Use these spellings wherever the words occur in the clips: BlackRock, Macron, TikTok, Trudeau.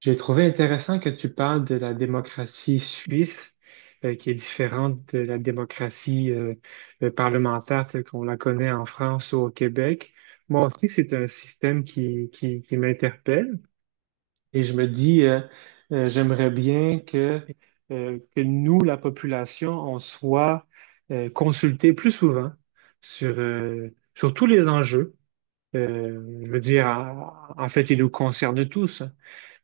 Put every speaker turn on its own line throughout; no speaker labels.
J'ai trouvé intéressant que tu parles de la démocratie suisse, qui est différente de la démocratie parlementaire telle qu'on la connaît en France ou au Québec. Moi aussi, c'est un système qui m'interpelle et je me dis, j'aimerais bien que nous, la population, on soit consultés plus souvent sur tous les enjeux. Je veux dire, en fait, ils nous concernent tous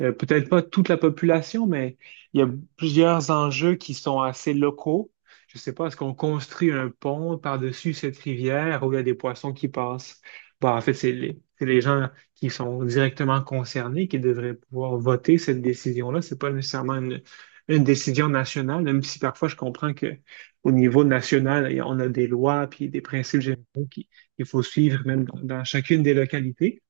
euh, peut-être pas toute la population, mais il y a plusieurs enjeux qui sont assez locaux. Je ne sais pas, est-ce qu'on construit un pont par-dessus cette rivière où il y a des poissons qui passent? Bon, en fait, c'est les gens qui sont directement concernés qui devraient pouvoir voter cette décision-là. C'est pas nécessairement une décision nationale, même si parfois je comprends que au niveau national, on a des lois puis des principes généraux qu'il faut suivre même dans chacune des localités.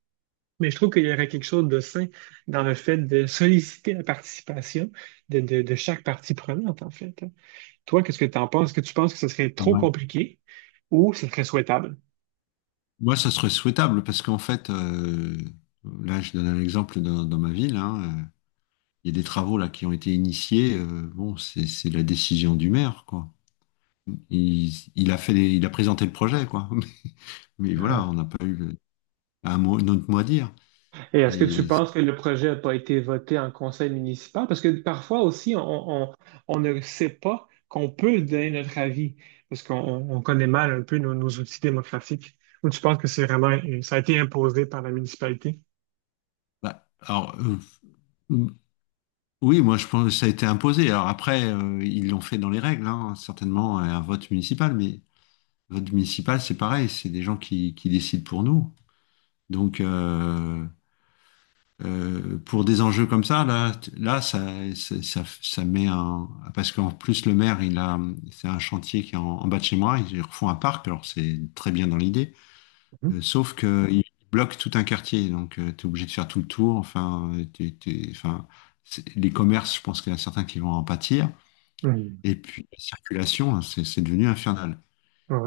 Mais je trouve qu'il y aurait quelque chose de sain dans le fait de solliciter la participation de chaque partie prenante, en fait. Toi, qu'est-ce que tu en penses? Est-ce que tu penses que ce serait
Ah
trop
ouais.
compliqué ou ce serait souhaitable?
Moi, ça serait souhaitable parce qu'en fait, là, je donne un exemple dans ma ville, hein, il y a des travaux là qui ont été initiés. Bon, c'est la décision du maire, quoi. Il a fait il a présenté le projet, quoi. Mais voilà,
Ah.
on n'a pas eu un mot, notre mot à dire.
Et est-ce que tu
Et
penses que le projet n'a pas été voté en conseil municipal? Parce que parfois aussi, on ne sait pas qu'on peut donner notre avis, parce qu'on on connaît mal un peu nos outils démocratiques. Ou tu penses que c'est vraiment, ça a été imposé par la municipalité?
bah, alors, euh, oui, moi, je pense que ça a été imposé. Alors après, ils l'ont fait dans les règles, hein, certainement, un vote municipal. Mais vote municipal, c'est pareil, c'est des gens qui décident pour nous. Donc, pour des enjeux comme ça, là, là, ça met un, parce qu'en plus le maire, il a, c'est un chantier qui est en bas de chez moi, ils refont un parc, alors c'est très bien dans l'idée,
Mhm.
sauf que il bloque tout un quartier, donc tu es obligé de faire tout le tour, enfin, enfin, les commerces, je pense qu'il y en a certains qui vont en pâtir,
Mhm.
et puis la circulation, hein, c'est devenu infernal.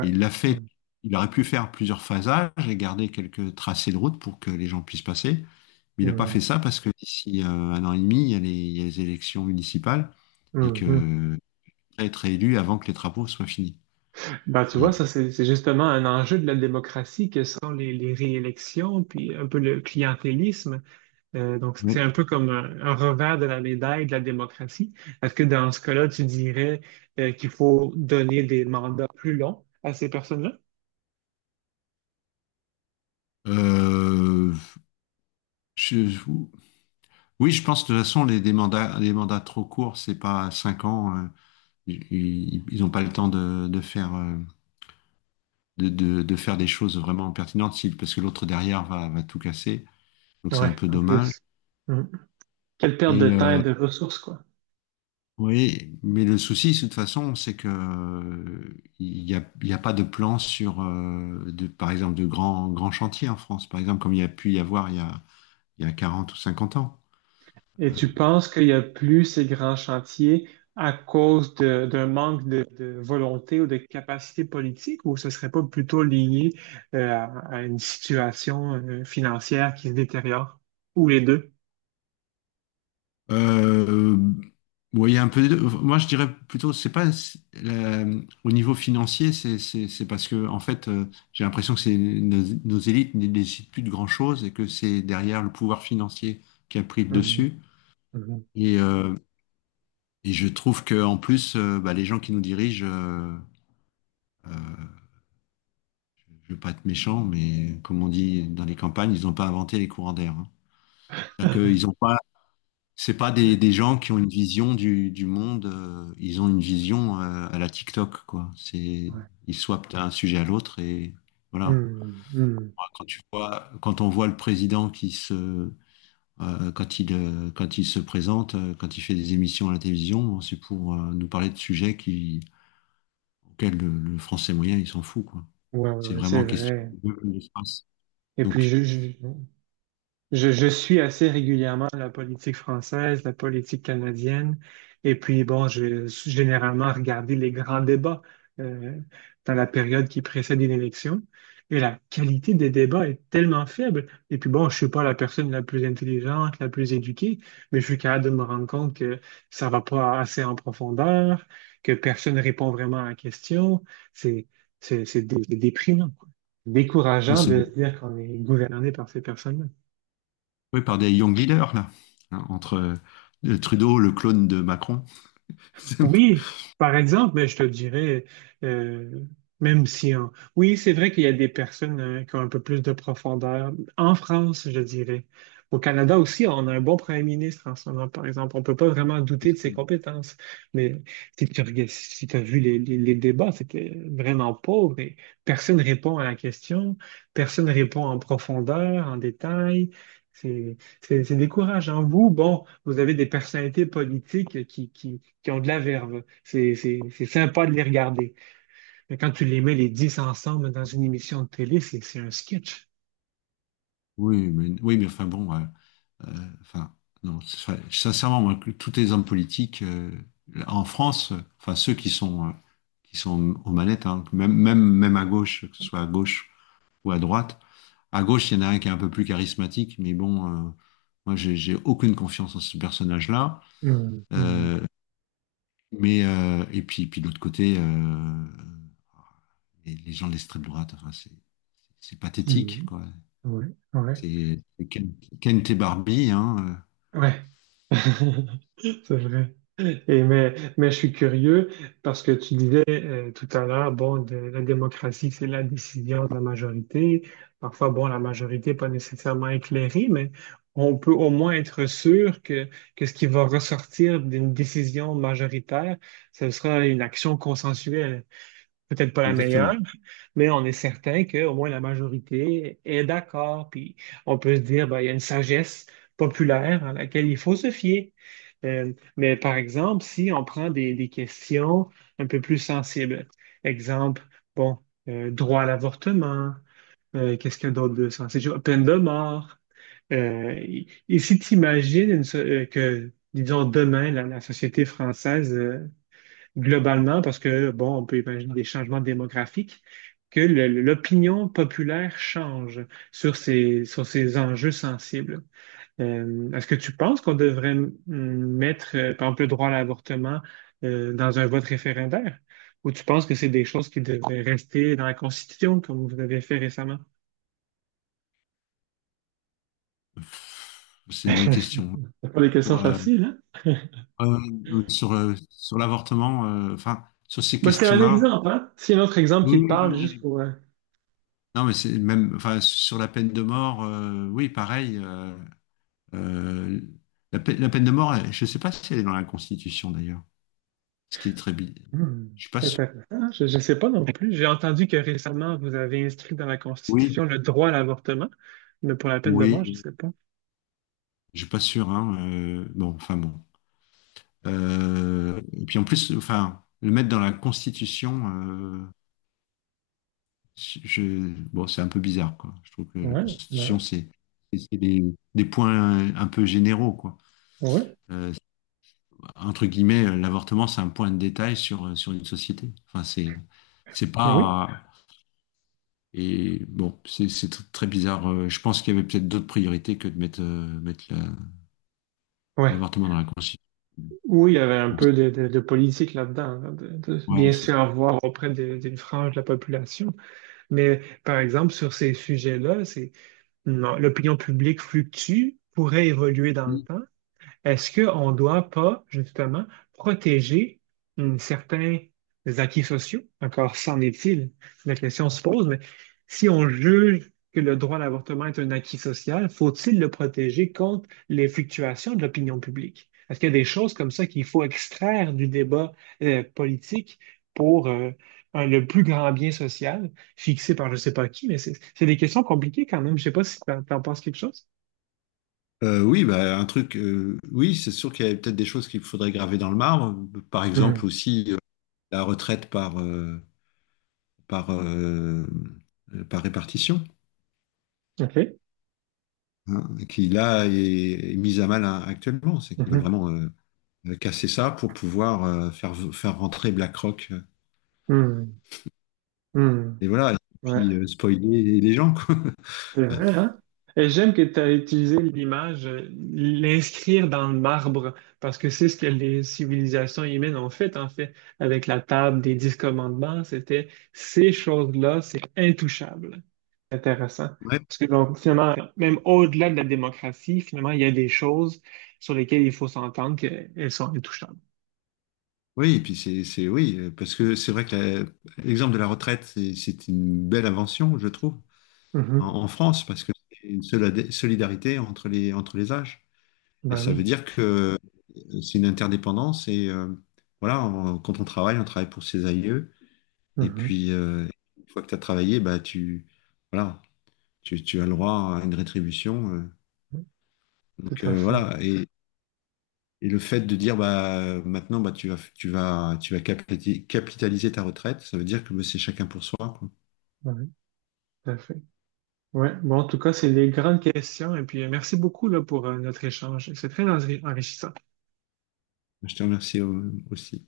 Et il l'a fait, il aurait pu faire plusieurs phasages et garder quelques tracés de route pour que les gens puissent passer. Mais il n'a pas fait
Mhm.
ça parce que d'ici un an et demi, il y a il y a les élections municipales et que
Mhm.
il pourrait être élu avant que les travaux soient finis.
Ben, tu vois,
Et
ça, c'est justement un enjeu de la démocratie que sont les réélections, puis un peu le clientélisme. Donc, c'est
bon,
un peu comme un revers de la médaille de la démocratie. Est-ce que dans ce cas-là, tu dirais qu'il faut donner des mandats plus longs à ces personnes-là?
euh, je- oui, je pense de toute façon les mandats trop courts, c'est pas cinq ans. Ils n'ont pas le temps de faire de faire des choses vraiment pertinentes parce que l'autre derrière va tout casser. Donc c'est
Ouais,
un peu
en
dommage.
plus. Mhm. Quelle perte de
Et
temps et
euh,
de ressources, quoi.
Oui, mais le souci, de toute façon, c'est que il n'y a, il y a pas de plan sur, par exemple, de grands chantiers en France, par exemple, comme il y a pu y avoir il y a 40 ou cinquante ans.
Et tu penses qu'il n'y a plus ces grands chantiers à cause d'un manque de volonté ou de capacité politique, ou ce serait pas plutôt lié euh, à, à une situation financière qui se détériore, ou les deux?
Euh, ouais, il y a un peu des deux. Moi, je dirais plutôt, c'est pas c'est- la- au niveau financier, c'est parce que, en fait, j'ai l'impression que c'est nos élites ne décident plus de grand-chose et que c'est derrière le pouvoir financier qui a pris le
Mhm,
dessus.
mhm.
Et, euh, Et je trouve que en plus, les gens qui nous dirigent, euh, je veux pas être méchant, mais comme on dit dans les campagnes, ils n'ont pas inventé les courants d'air, hein. C'est-à-dire qu'ils ont pas, c'est pas des gens qui ont une vision du monde. Ils ont une vision à la TikTok, quoi. C'est,
Ouais.
ils swappent d'un sujet à l'autre et voilà.
Hmm, hmm.
Moi, quand tu vois, quand on voit le président qui se, quand il se présente, quand il fait des émissions à la télévision, bon, c'est pour nous parler de sujets qui auquel le français moyen, il s'en fout, quoi.
Ouais, ouais,
C'est
ouais, c'est
vraiment question
vrai.
de l'espace.
Et puis,
Donc,
je suis assez régulièrement la politique française, la politique canadienne, et puis bon, je généralement regardé les grands débats euh, dans la période qui précède une élection, et la qualité des débats est tellement faible. Et puis bon, je suis pas la personne la plus intelligente, la plus éduquée, mais je suis capable de me rendre compte que ça va pas assez en profondeur, que personne répond vraiment à la question. C'est déprimant, quoi.
nous,
Décourageant
c'est
de se dire qu'on est gouverné par ces personnes-là.
découpé par des young leaders, là, hein, entre le Trudeau, le clone de Macron. C'est un peu
Oui, par exemple, mais je te dirais, euh, même si en... oui, c'est vrai qu'il y a des personnes qui ont un peu plus de profondeur. En France, je dirais. Au Canada aussi, on a un bon premier ministre en ce moment, par exemple. On peut pas vraiment douter de ses
possible.
compétences. Mais si tu as vu les débats, c'était vraiment pauvre et personne répond à la question, personne répond en profondeur, en détail. C'est, c'est décourageant. Vous, bon, vous avez des personnalités politiques qui ont de la verve. C'est sympa de les regarder. Mais quand tu les mets les 10 ensemble dans une émission de télé, c'est un sketch.
Oui, mais enfin bon, euh, enfin, non, enfin, sincèrement, moi, que tous les hommes politiques en France, enfin, ceux qui sont aux manettes, hein, même à gauche, que ce soit à gauche ou à droite. À gauche, il y en a un qui est un peu plus charismatique, mais bon, moi, j'ai aucune confiance en ce personnage-là.
Hum, hum,
Euh, mais puis de l'autre côté, les gens de l'extrême droite, enfin, c'est pathétique,
hum.
quoi.
Ouais, ouais.
C'est Ken, Ken T. Barbie, hein.
Ouais, c'est vrai. Et mais je suis curieux parce que tu disais tout à l'heure, la démocratie, c'est la décision de la majorité. Parfois, bon, la majorité n'est pas nécessairement éclairée, mais on peut au moins être sûr que ce qui va ressortir d'une décision majoritaire, ce sera une action consensuelle, peut-être pas la meilleure,
Exactement.
mais on est certain qu'au moins la majorité est d'accord. Puis on peut se dire, ben, il y a une sagesse populaire à laquelle il faut se fier. Mais par exemple, si on prend des questions un peu plus sensibles, exemple, bon, droit à l'avortement, qu'est-ce qu'il y a d'autre de sensible? Peine de mort. Et si tu imagines que, disons, demain, la société française, globalement, parce que, bon, on peut imaginer des changements démographiques, que l'opinion populaire change sur ces enjeux sensibles. Est-ce que tu penses qu'on devrait mettre, par exemple, le droit à l'avortement, dans un vote référendaire? Ou tu penses que c'est des choses qui devraient rester dans la Constitution, comme vous avez fait récemment?
C'est une bonne question.
C'est pas des
Sur,
questions
euh,
faciles, hein?
Sur l'avortement, enfin, sur ces
Ben, c'est un
questions-là.
exemple, hein? C'est un autre exemple
Oui,
qui te
oui, non,
parle, juste
mais,
pour... euh,
non, mais c'est même, enfin, sur la peine de mort, oui, pareil. Euh, la, la peine de mort, je ne sais pas si elle est dans la Constitution d'ailleurs, ce qui est
Hmm.
Je suis pas sûr.
Intéressant. Je ne sais pas non plus. J'ai entendu que récemment, vous avez inscrit dans la
Oui,
Constitution le droit à l'avortement, mais pour la peine de mort, je ne
oui,
sais pas.
je suis pas sûr, hein. Bon, enfin bon. Et puis en plus, enfin, le mettre dans la Constitution, bon, c'est un peu bizarre, quoi. Je trouve que la
Ouais, ouais,
Constitution, c'est des points un peu généraux, quoi.
ouais,
Euh, Entre guillemets, l'avortement, c'est un point de détail sur une société. Enfin, c'est
oui.
pas. Et bon, très bizarre. Je pense qu'il y avait peut-être d'autres priorités que de mettre,
Ouais.
l'avortement dans la Constitution.
Oui, il y avait un peu de politique là-dedans, hein, de
Ouais,
bien se
c'est-
faire voir auprès d'une frange de la population. Mais par exemple, sur ces sujets-là, c'est non, l'opinion publique fluctue, pourrait évoluer dans le temps. Est-ce qu'on ne doit pas, justement, protéger, certains acquis sociaux? Encore s'en est-il, la question se pose, mais si on juge que le droit à l'avortement est un acquis social, faut-il le protéger contre les fluctuations de l'opinion publique? Est-ce qu'il y a des choses comme ça qu'il faut extraire du débat politique pour le plus grand bien social fixé par je ne sais pas qui, mais c'est des questions compliquées quand même. Je ne sais pas si tu en penses quelque chose.
Oui, bah, un truc, oui, c'est sûr qu'il y avait peut-être des choses qu'il faudrait graver dans le marbre. Par exemple
Mhm.
aussi la retraite par, euh, par répartition,
OK.
hein, qui là est mise à mal, hein, actuellement. C'est qu'ils veulent
Mhm.
vraiment casser ça pour pouvoir faire rentrer BlackRock.
Mhm. Hmm,
Et voilà, et
ouais,
puis spoiler les gens, quoi.
c'est vrai, hein? Et j'aime que tu as utilisé l'image, l'inscrire dans le marbre, parce que c'est ce que les civilisations humaines ont fait, en fait, avec la table des dix commandements, c'était ces choses-là, c'est intouchable. Intéressant.
Ouais,
Parce que donc, finalement, même au-delà de la démocratie, finalement, il y a des choses sur lesquelles il faut s'entendre qu'elles sont intouchables.
oui, et puis oui, parce que c'est vrai que l'exemple de la retraite, c'est une belle invention, je trouve,
Mhm.
en France, parce que c'est une solidarité entre entre les âges. Et
Ben
ça veut
oui.
dire que c'est une interdépendance, et voilà, quand on travaille pour ses aïeux, et
Mhm.
puis une fois que tu as travaillé, bah, voilà, tu as le droit à une rétribution.
Tout à fait.
Voilà. Et le fait de dire bah maintenant bah tu vas capitaliser ta retraite, ça veut dire que bah, c'est chacun pour soi, quoi.
Ben oui, tout à fait. Ouais, bon, en tout cas, c'est les grandes questions. Et puis, merci beaucoup là, pour notre échange. C'est très enrichissant.
Je te remercie, aussi.